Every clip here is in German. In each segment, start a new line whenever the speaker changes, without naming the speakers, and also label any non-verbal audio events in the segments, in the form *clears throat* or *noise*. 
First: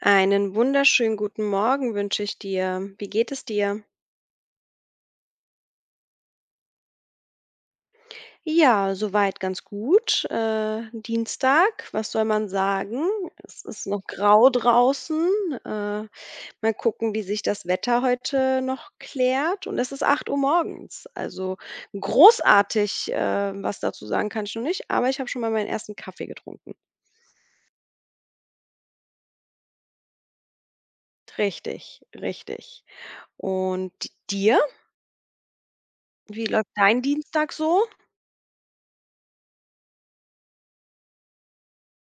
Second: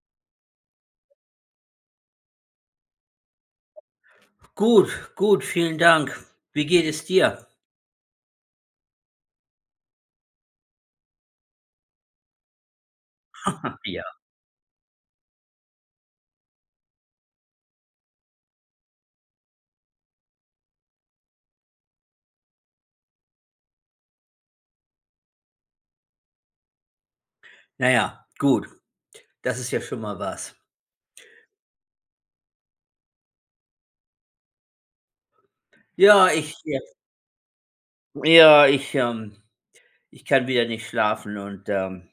Einen wunderschönen guten Morgen wünsche ich dir. Wie geht es dir?
Gut, gut, vielen Dank. Wie geht es dir?
Ja, soweit ganz gut. Dienstag, was soll man sagen? Es
*laughs*
ist noch
Ja.
grau draußen. Äh, mal gucken, wie sich das Wetter heute noch klärt. Und es ist 8 Uhr morgens. Also großartig, was dazu sagen kann ich noch nicht. Aber ich habe schon mal meinen ersten Kaffee getrunken.
Naja, gut. Das ist ja schon mal was.
Richtig, richtig. Und dir?
Ja,
Wie
ich
läuft
ja,
dein Dienstag so?
ja, ich, ich kann wieder nicht schlafen und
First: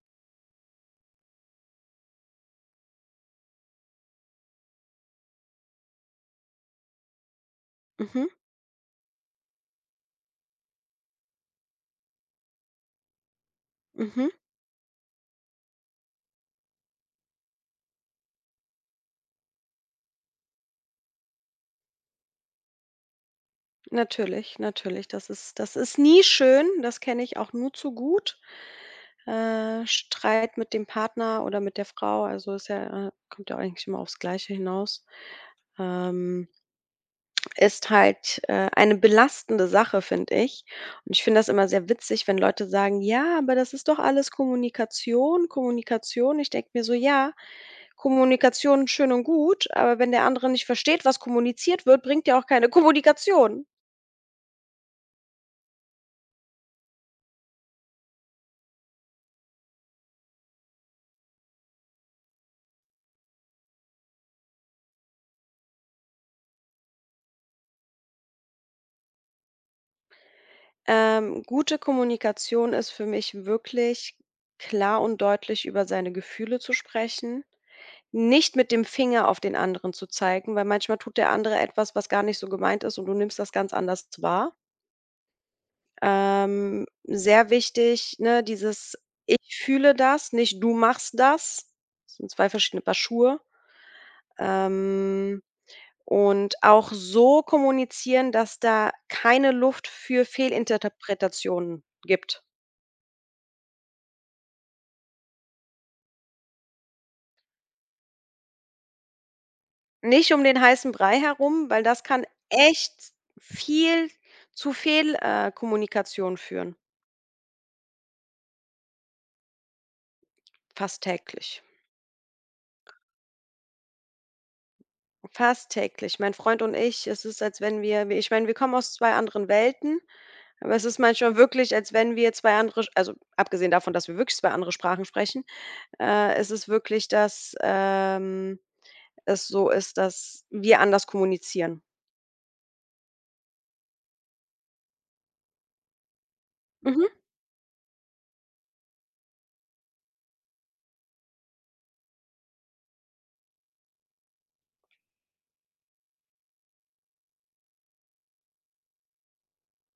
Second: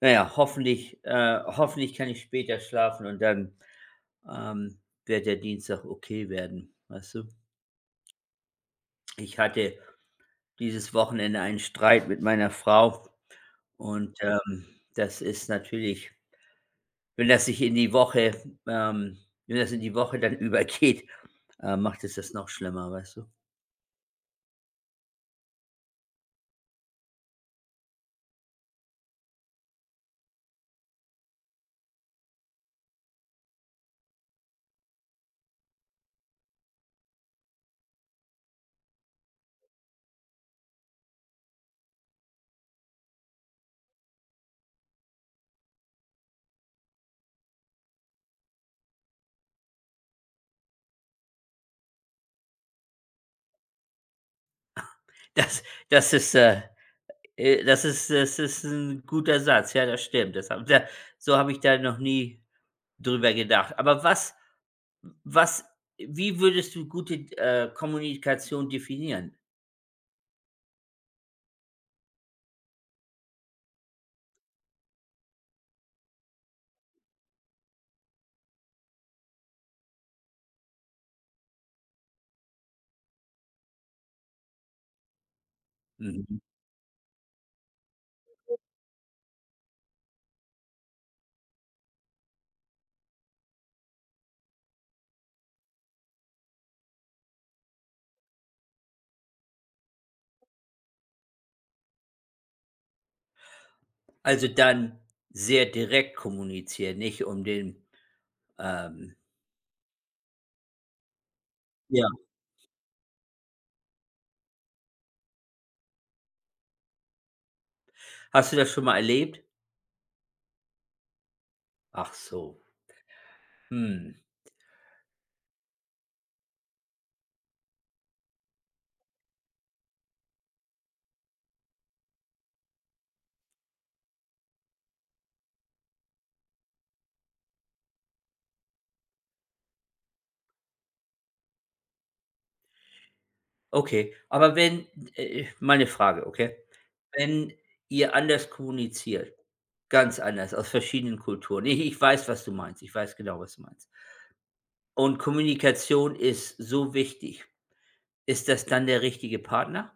na ja, hoffentlich kann ich später schlafen und dann, ähm, wird der Dienstag okay werden, weißt du?
Mhm,
Ich hatte dieses Wochenende einen Streit mit meiner Frau und,
mhm.
ähm, das ist natürlich. Wenn das sich in die Woche ähm, wenn das in die Woche dann *laughs* übergeht, macht es das noch schlimmer, weißt du?
Natürlich, natürlich. Das ist nie schön, das kenne ich auch nur zu gut. Streit mit dem Partner oder mit der Frau, also ist ja kommt ja eigentlich immer aufs Gleiche hinaus, ähm, ist halt, eine belastende Sache, finde ich. Und ich finde das immer sehr witzig, wenn Leute sagen: „Ja, aber das ist doch alles Kommunikation, Kommunikation.“ Ich denke mir so: „Ja, Kommunikation schön und gut, aber wenn der andere nicht versteht, was kommuniziert wird, bringt ja auch keine Kommunikation.“
Das das ist, äh, das ist ein guter Satz. Ja, das stimmt. Das habe da So habe ich da noch nie drüber gedacht. Aber was was wie würdest du gute Kommunikation definieren?
Gute Kommunikation ist für mich wirklich klar und deutlich über seine Gefühle zu sprechen, nicht mit dem Finger auf den anderen zu zeigen, weil manchmal tut der andere etwas, was gar nicht so gemeint ist und du nimmst das ganz anders wahr.
Mhm.
Sehr wichtig, ne, dieses Ich fühle das, nicht du machst das. Das sind zwei verschiedene Paar Schuhe. Ähm, und auch so kommunizieren, dass da keine Luft für Fehlinterpretationen gibt.
Also, dann sehr direkt kommunizieren, nicht um den, ähm
Nicht um den heißen Brei herum, weil das
ja.
kann echt viel zu Fehl Kommunikation führen.
Hast du das schon mal erlebt?
Fast täglich.
Ach so. Hm,
Fast täglich. Mein Freund und ich, es ist, als wenn wir ich meine, wir kommen aus 2 anderen Welten, aber es ist manchmal wirklich, als wenn wir 2 andere sch also, abgesehen davon, dass wir wirklich 2 andere Sprachen sprechen, ist es ist wirklich, dass, es so ist, dass wir anders kommunizieren.
okay. Aber wenn mal 'ne Frage, okay?
Mhm.
Wenn ihr anders kommuniziert, ganz anders, aus verschiedenen Kulturen. Ich weiß, was du meinst. Ich weiß genau, was du meinst. Und Kommunikation ist so wichtig. Ist das dann der richtige Partner?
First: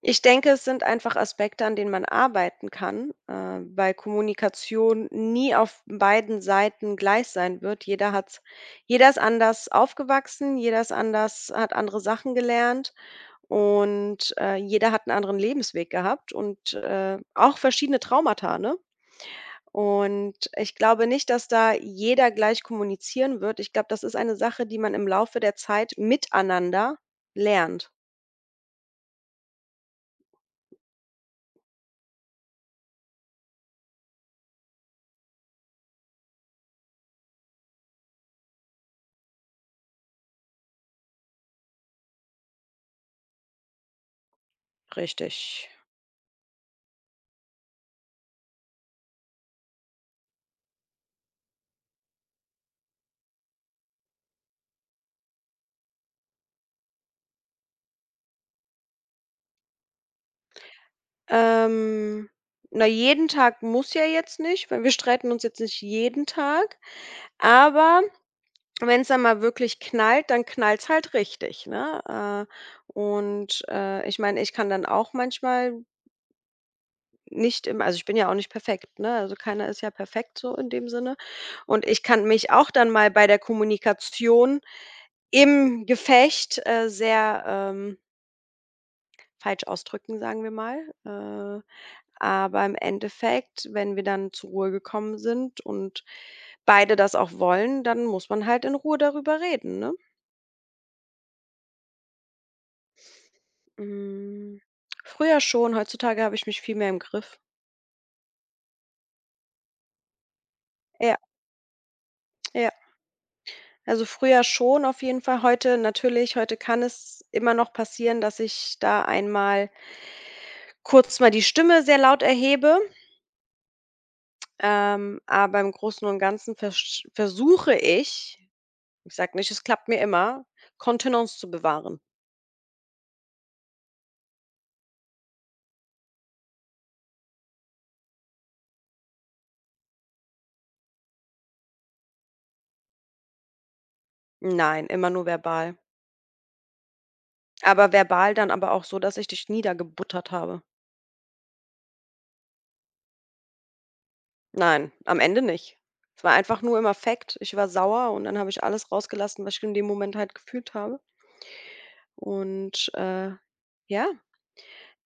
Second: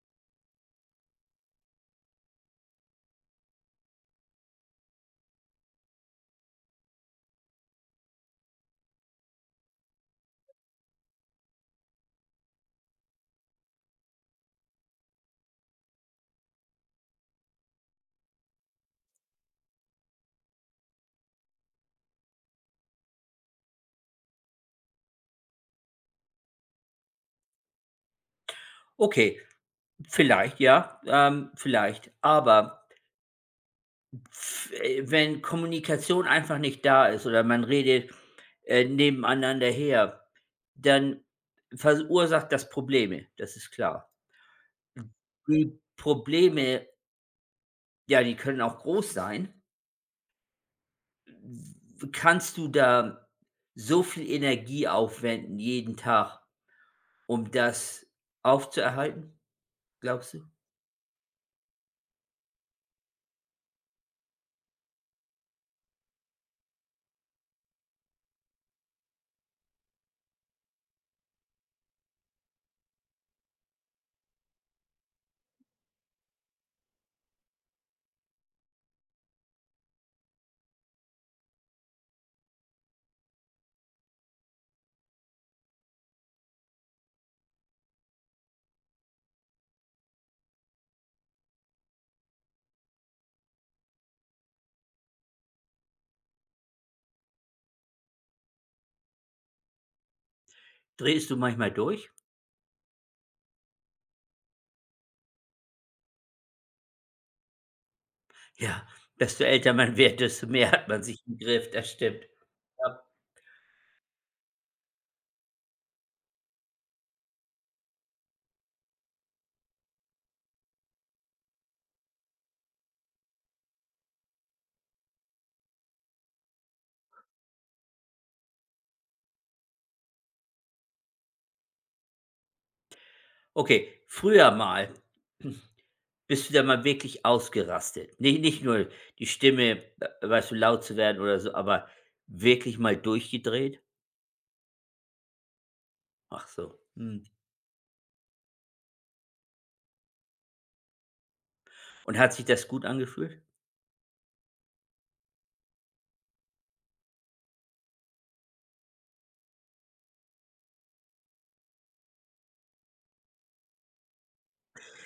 Ich denke, es sind einfach Aspekte, an denen man arbeiten kann, weil Kommunikation nie auf beiden Seiten gleich sein wird. Jeder ist anders aufgewachsen, jeder ist anders hat andere Sachen gelernt und, jeder hat einen anderen Lebensweg gehabt und, auch verschiedene Traumata, ne? Und ich glaube nicht, dass da jeder gleich kommunizieren wird. Ich glaube, das ist eine Sache, die man im Laufe der Zeit miteinander lernt.
Okay, vielleicht ja, vielleicht. Aber f wenn Kommunikation einfach nicht da ist oder man redet, nebeneinander her, dann verursacht das Probleme, das ist klar.
Richtig.
Die Probleme, ja, die können auch groß sein. W Kannst du da so viel Energie aufwenden jeden Tag, um das aufzuerhalten, glaubst du?
Ähm, na, jeden Tag muss ja jetzt nicht, weil wir streiten uns jetzt nicht jeden Tag, aber und wenn es dann mal wirklich knallt, dann knallt's halt richtig, ne? Und, ich meine, ich kann dann auch manchmal nicht im also, ich bin ja auch nicht perfekt, ne? Also, keiner ist ja perfekt so in dem Sinne. Und ich kann mich auch dann mal bei der Kommunikation im Gefecht, sehr, falsch ausdrücken, sagen wir mal. Äh, aber im Endeffekt, wenn wir dann zur Ruhe gekommen sind und beide das auch wollen, dann muss man halt in Ruhe darüber reden, ne?
Drehst du manchmal durch?
Hm, früher schon, heutzutage habe ich mich viel mehr im Griff.
Ja, desto älter man wird, desto mehr hat man
Ja,
sich im Griff, das stimmt.
ja.
Ja.
Also, früher schon auf jeden Fall. Heute natürlich heute kann es immer noch passieren, dass ich da einmal kurz mal die Stimme sehr laut erhebe, aber im Großen und Ganzen versch versuche ich ich sage nicht, es klappt mir immer, Kontenance zu bewahren.
Okay, früher mal *clears throat* bist du da mal wirklich ausgerastet? Nicht nur die Stimme, weißt du, laut zu werden oder so, aber wirklich mal durchgedreht?
Nein, immer nur verbal.
Ach so, mhm.
Aber verbal dann aber auch so, dass ich dich niedergebuttert habe.
Und hat sich das gut angefühlt? *laughs*
Nein, am Ende nicht. Es war einfach nur im Affekt. Ich war sauer und dann habe ich alles rausgelassen, was ich in dem Moment halt gefühlt habe. Und, ja,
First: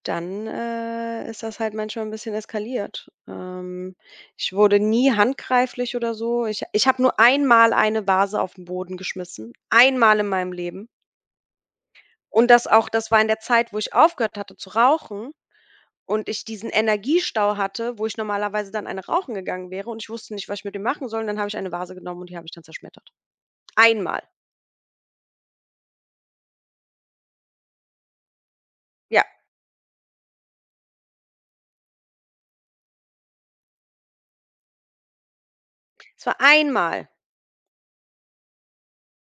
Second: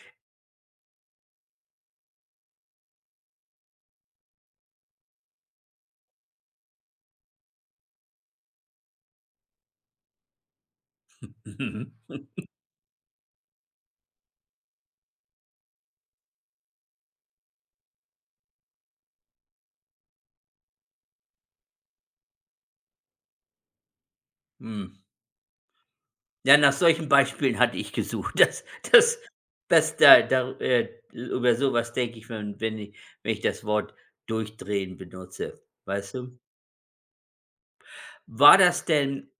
dann, ist das halt manchmal ein bisschen eskaliert. Ich wurde nie handgreiflich oder so. Ich habe nur einmal eine Vase auf den Boden geschmissen, einmal in meinem Leben.
Mhm.
Und das auch das war in der Zeit, wo ich aufgehört hatte zu rauchen. Und ich diesen Energiestau hatte, wo ich normalerweise dann eine rauchen gegangen wäre und ich wusste nicht, was ich mit dem machen soll und dann habe ich eine Vase genommen und die habe ich dann zerschmettert. Einmal.
Mhm. Ja, nach solchen Beispielen hatte ich gesucht. *laughs* Das das
Ja,
das da da über sowas denke ich, wenn wenn ich das Wort durchdrehen benutze, weißt
es war
du?
einmal.
War das denn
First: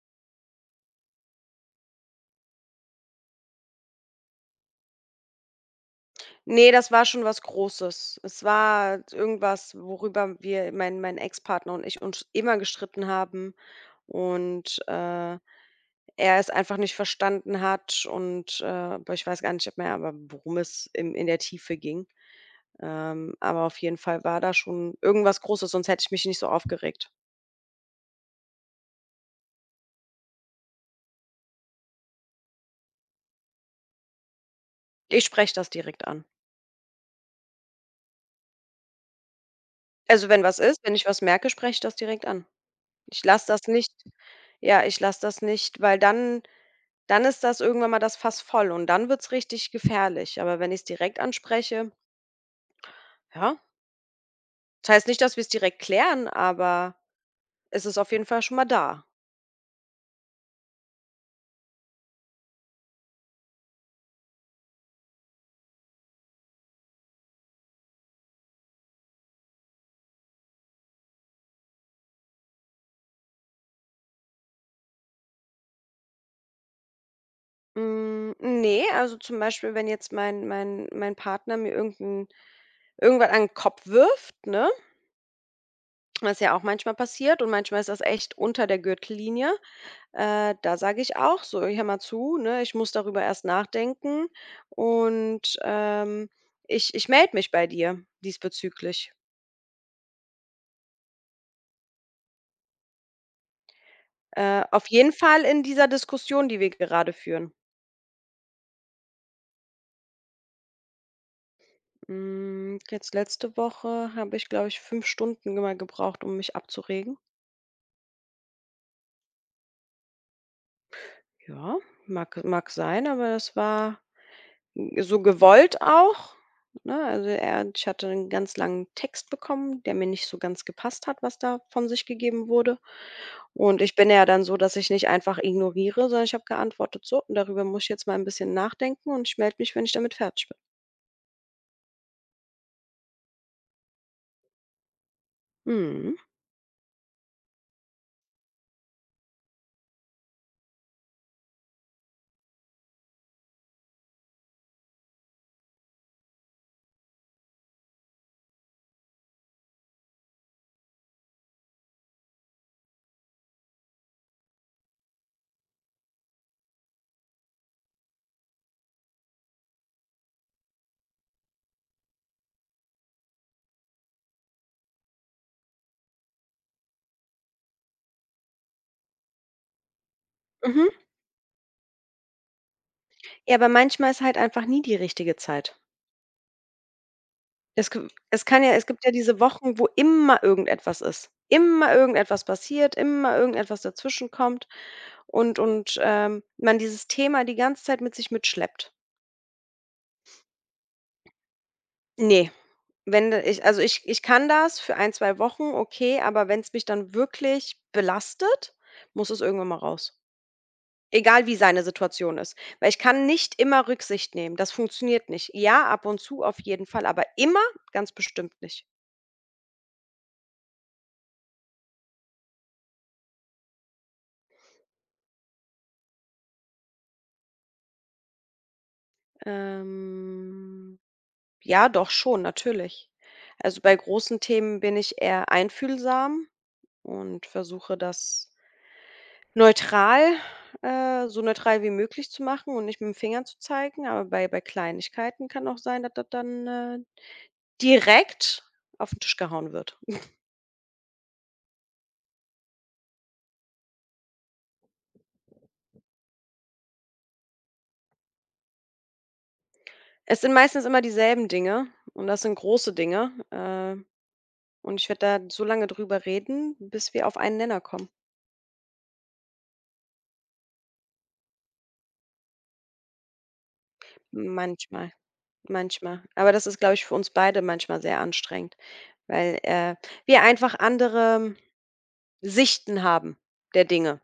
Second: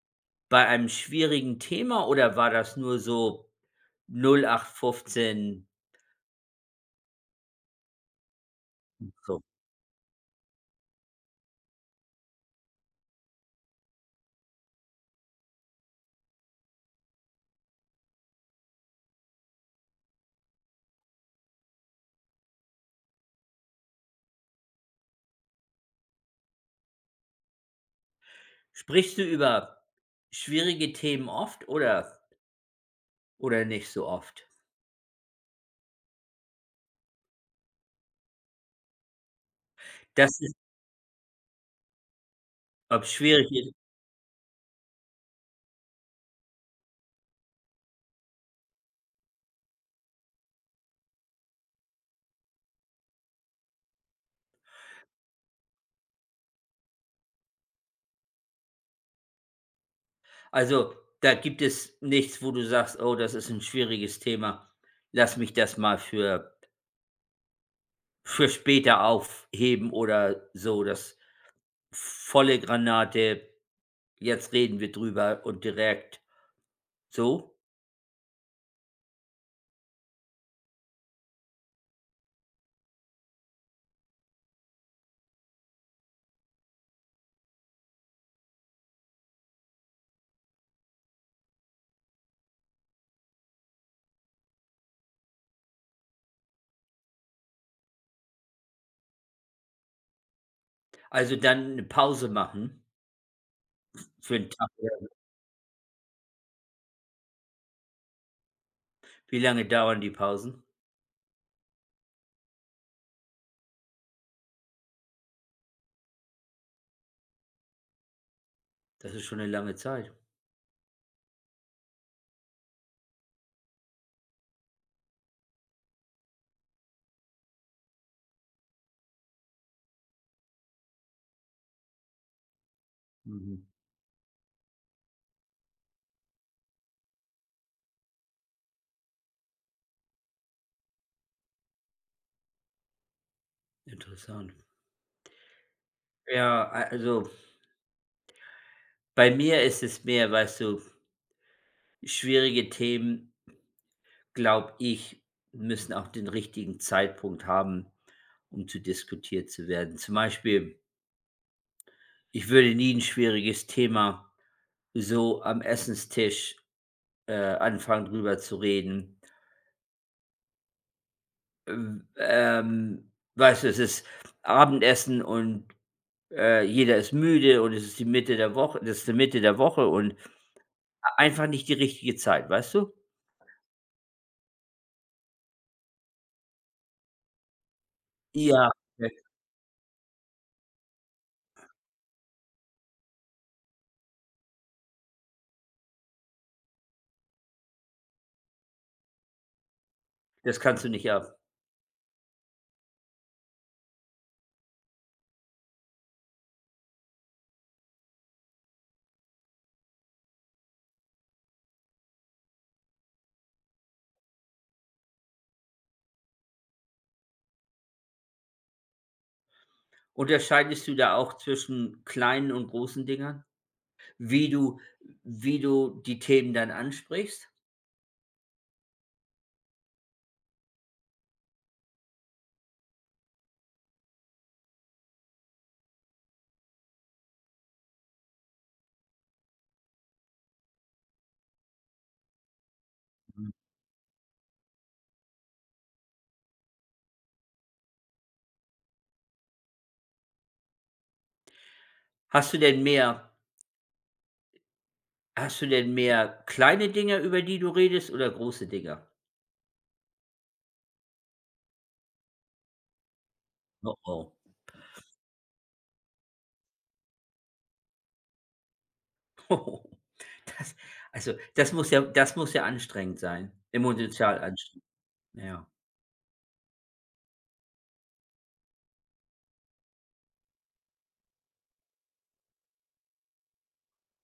bei einem schwierigen Thema oder war das nur so 0815,
Ne, das war schon was Großes. Es war
so.
irgendwas, worüber wir mein Ex-Partner und ich uns immer gestritten haben und, er es einfach nicht verstanden hat aber ich weiß gar nicht mehr, aber worum es im in der Tiefe ging. Aber auf jeden Fall war da schon irgendwas Großes, sonst hätte ich mich nicht so aufgeregt.
Sprichst du über schwierige Themen oft oder nicht so oft?
Ich spreche das direkt an. Also,
Das ist
wenn ich was merke, spreche ich das direkt an.
ob
Ich lasse
schwierig
das
ist
nicht ja, ich lasse das nicht, weil dann ist das irgendwann mal das Fass voll und dann wird's richtig gefährlich. Aber wenn ich es direkt anspreche ja, das heißt nicht, dass wir es direkt klären, aber es ist auf jeden Fall schon mal da.
also, da gibt es nichts, wo du sagst: „Oh, das ist ein schwieriges Thema. Lass mich das mal für später aufheben oder so, das volle Granate, jetzt reden wir drüber und direkt“, so?
Ne, also, zum Beispiel, wenn jetzt mein Partner mir irgendwas an 'n Kopf wirft, ne? Was ja auch manchmal passiert und manchmal ist das echt unter der Gürtellinie. Da sage ich auch so: „Hör mal zu, ne, ich muss darüber erst nachdenken und, ich melde mich bei dir diesbezüglich.“
Also, dann 'ne Pause machen für einen Tag.
Auf jeden Fall in dieser Diskussion, die wir gerade führen.
Wie lange dauern die Pausen?
Jetzt letzte Woche habe ich, glaube ich, 5 Stunden immer gebraucht, um mich abzuregen.
Das ist schon eine lange Zeit.
Ja, mag sein, aber das war so gewollt auch, ne? Also, er ich hatte einen ganz langen Text bekommen, der mir nicht so ganz gepasst hat, was da von sich gegeben wurde.
Mhm.
Und ich bin ja dann so, dass ich nicht einfach ignoriere, sondern ich habe geantwortet: „So, und darüber muss ich jetzt mal ein bisschen nachdenken und ich melde mich, wenn ich damit fertig bin.“
Interessant.
„Mhm.
Ja, a also, bei mir ist es mehr, weißt du, schwierige Themen, glaube ich, müssen auch den richtigen Zeitpunkt haben, um zu diskutiert zu werden. Zum Beispiel, ich würde nie ein schwieriges Thema so am Essenstisch anfangen, drüber zu reden. Weißt du, es ist Abendessen und, jeder ist müde und es ist die Mitte der Woche das ist die Mitte der Woche und
Mhm.“
einfach nicht die richtige Zeit, weißt du?
Ja, aber manchmal ist halt einfach nie die richtige Zeit. Es kann
Ja,
ja es gibt ja
ne,
diese Wochen, wo immer irgendetwas ist. Immer irgendetwas passiert, immer irgendetwas dazwischenkommt und, man dieses Thema die ganze Zeit mit sich mitschleppt.
das kannst du nicht ab.
Ne, wenn de ich also, ich kann das für 1, 2 Wochen, okay, aber wenn es mich dann wirklich belastet, muss es irgendwann mal raus. Egal wie seine Situation ist, weil ich kann nicht immer Rücksicht nehmen. Das funktioniert nicht. Ja, ab und zu auf jeden Fall, aber immer ganz bestimmt nicht.
Unterscheidest du da auch zwischen kleinen und großen Dingern? Wie du wie du die Themen dann ansprichst?
Ähm Ja, doch schon, natürlich. Also, bei großen Themen bin ich eher einfühlsam und versuche das neutral so neutral wie möglich zu machen und nicht mit dem Finger
Mhm.
zu zeigen. Aber bei Kleinigkeiten kann auch sein, dass das dann, direkt auf den Tisch gehauen wird.
Hast du denn mehr hast du denn mehr kleine Dinger, über die du redest oder große Dinger?
Es sind meistens immer dieselben Dinge und das sind große Dinge,
Oh, oh.
und ich werde da so lange drüber reden, bis wir auf einen Nenner kommen,
*laughs* Das also, das muss ja anstrengend sein, emotional anstrengend.
manchmal.
Ja,
Manchmal. Aber das ist, glaube ich, für uns beide manchmal sehr anstrengend, weil, wir einfach andere Sichten haben der Dinge.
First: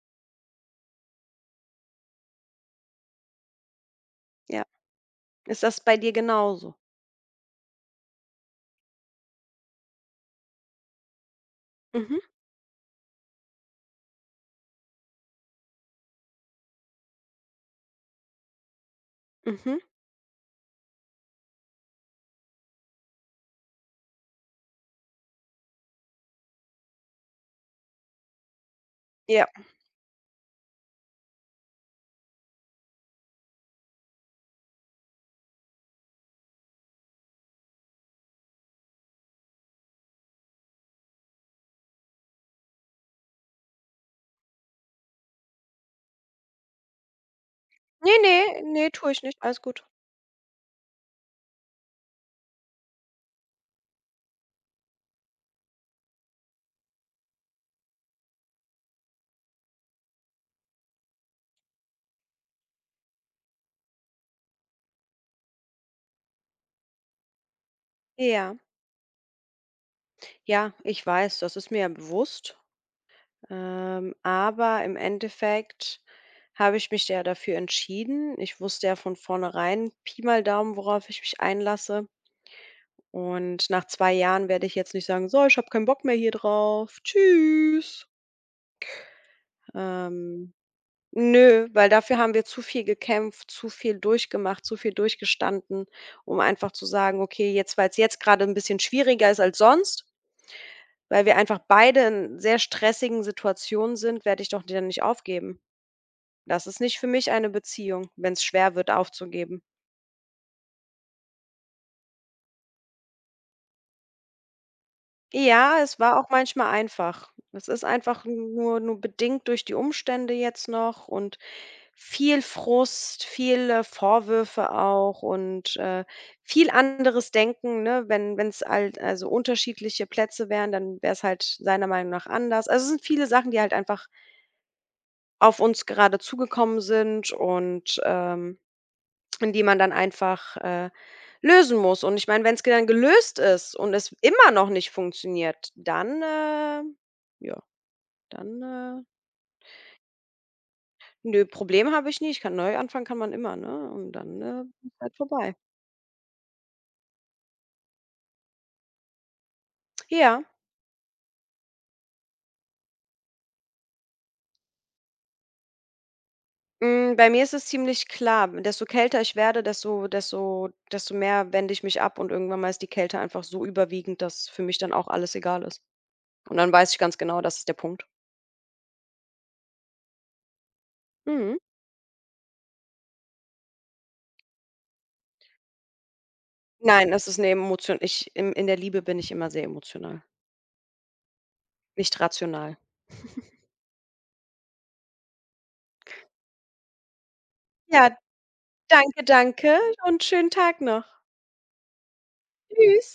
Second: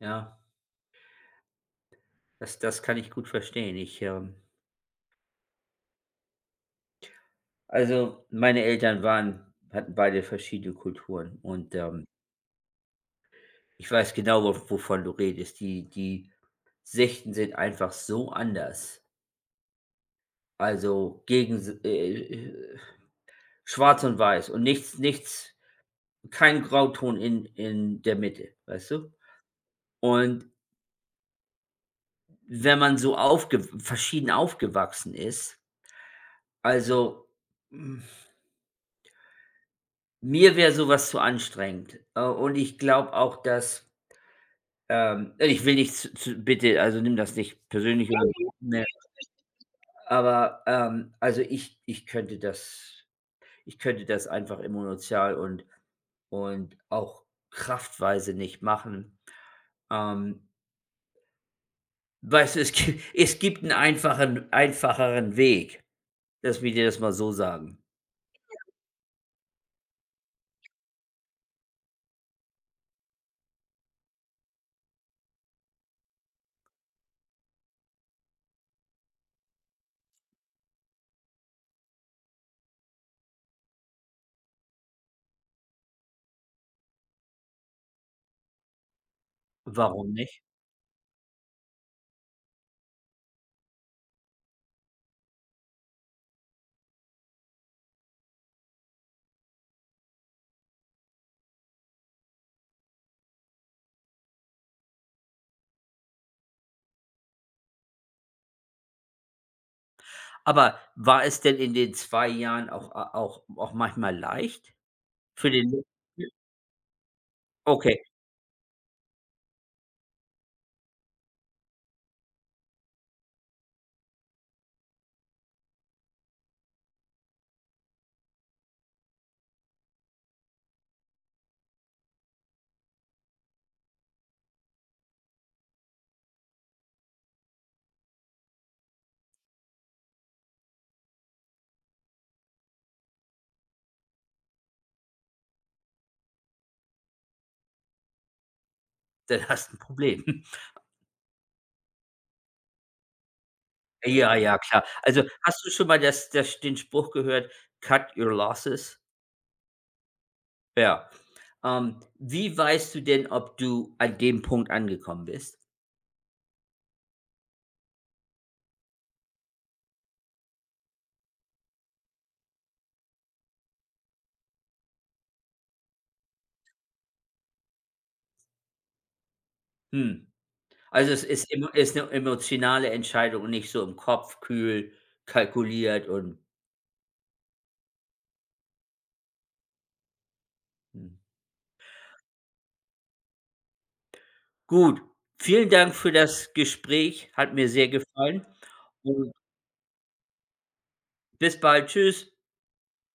ja, das das kann ich gut verstehen. Ich,
Ja. Ist das bei dir genauso?
also, meine Eltern waren hatten beide verschiedene Kulturen und.
Mhm,
Ich weiß genau, wo wovon du redest. Die Sichten sind einfach so anders.
mhm,
Also, gegen s schwarz und weiß und nichts, kein Grauton in der Mitte, weißt du?
ja.
Und wenn man so aufge verschieden aufgewachsen ist, also, hm, mir wäre sowas zu anstrengend. Und ich glaube auch, dass ich will nicht zu zu bitte, also nimm das nicht
Ne,
persönlich oder,
ne,
ne.
ne, tue ich nicht. Alles gut.
Aber, also ich könnte das einfach emotional und auch kraftweise nicht machen. Ähm, weißt du, es gi *laughs* es gibt einen einfachen einfacheren Weg. Lass mich dir das mal so sagen.
Ja. Ja, ich weiß, das ist mir ja bewusst, aber im Endeffekt habe ich mich ja dafür entschieden. Ich wusste ja von vornherein, Pi mal Daumen, worauf ich mich einlasse. Und nach 2 Jahren werde ich jetzt nicht sagen: „So, ich habe keinen Bock mehr hier drauf. Tschüss.“
Warum nicht?
Ähm, nö, weil dafür haben wir zu viel gekämpft, zu viel durchgemacht, zu viel durchgestanden, um einfach zu sagen: „Okay, jetzt weil es jetzt gerade ein bisschen schwieriger ist als sonst, weil wir einfach beide in sehr stressigen Situationen sind, werde ich doch dann nicht aufgeben.“ Das ist nicht für mich eine Beziehung, wenn es schwer wird, aufzugeben.
Aber war es denn in den 2 Jahren auch auch manchmal leicht? Für
Ja,
den
es war auch manchmal einfach. Es ist
okay,
einfach nur nur bedingt durch die Umstände jetzt noch und viel Frust, viele Vorwürfe auch und, viel anderes Denken, ne? Wenn es halt also unterschiedliche Plätze wären, dann wäre es halt seiner Meinung nach anders. Also, es sind viele Sachen, die halt einfach auf uns gerade zugekommen sind und, in die man dann einfach, lösen muss. Und ich meine, wenn es dann gelöst ist und es immer noch nicht funktioniert, ja, dann, äh
dann hast du ein Problem. *laughs*
ne, Problem habe ich nie. Ich kann neu anfangen kann man immer, ne? Und
Ja,
dann,
ja, klar.
ist halt
Also,
vorbei.
hast du schon mal das das den Spruch gehört: „Cut your losses?“
Ja,
Ja. Wie weißt du denn, ob du an dem Punkt angekommen bist?
bei mir ist es ziemlich klar. Desto kälter ich werde, desto mehr wende ich mich ab und irgendwann mal ist die Kälte einfach so überwiegend, dass für mich dann auch alles egal ist. Und dann weiß ich ganz genau, das ist der Punkt.
Hm. Also, es ist
Mhm.
emo ist eine emotionale Entscheidung und nicht so im Kopf kühl kalkuliert und
Nein, das ist 'ne Emotion. Ich in der Liebe bin ich immer sehr emotional,
hm.
nicht rational.
Gut, vielen Dank für das Gespräch, hat mir sehr
Ja,
gefallen
danke,
und
danke und schönen Tag noch.
bis bald. Tschüss.
Tschüss.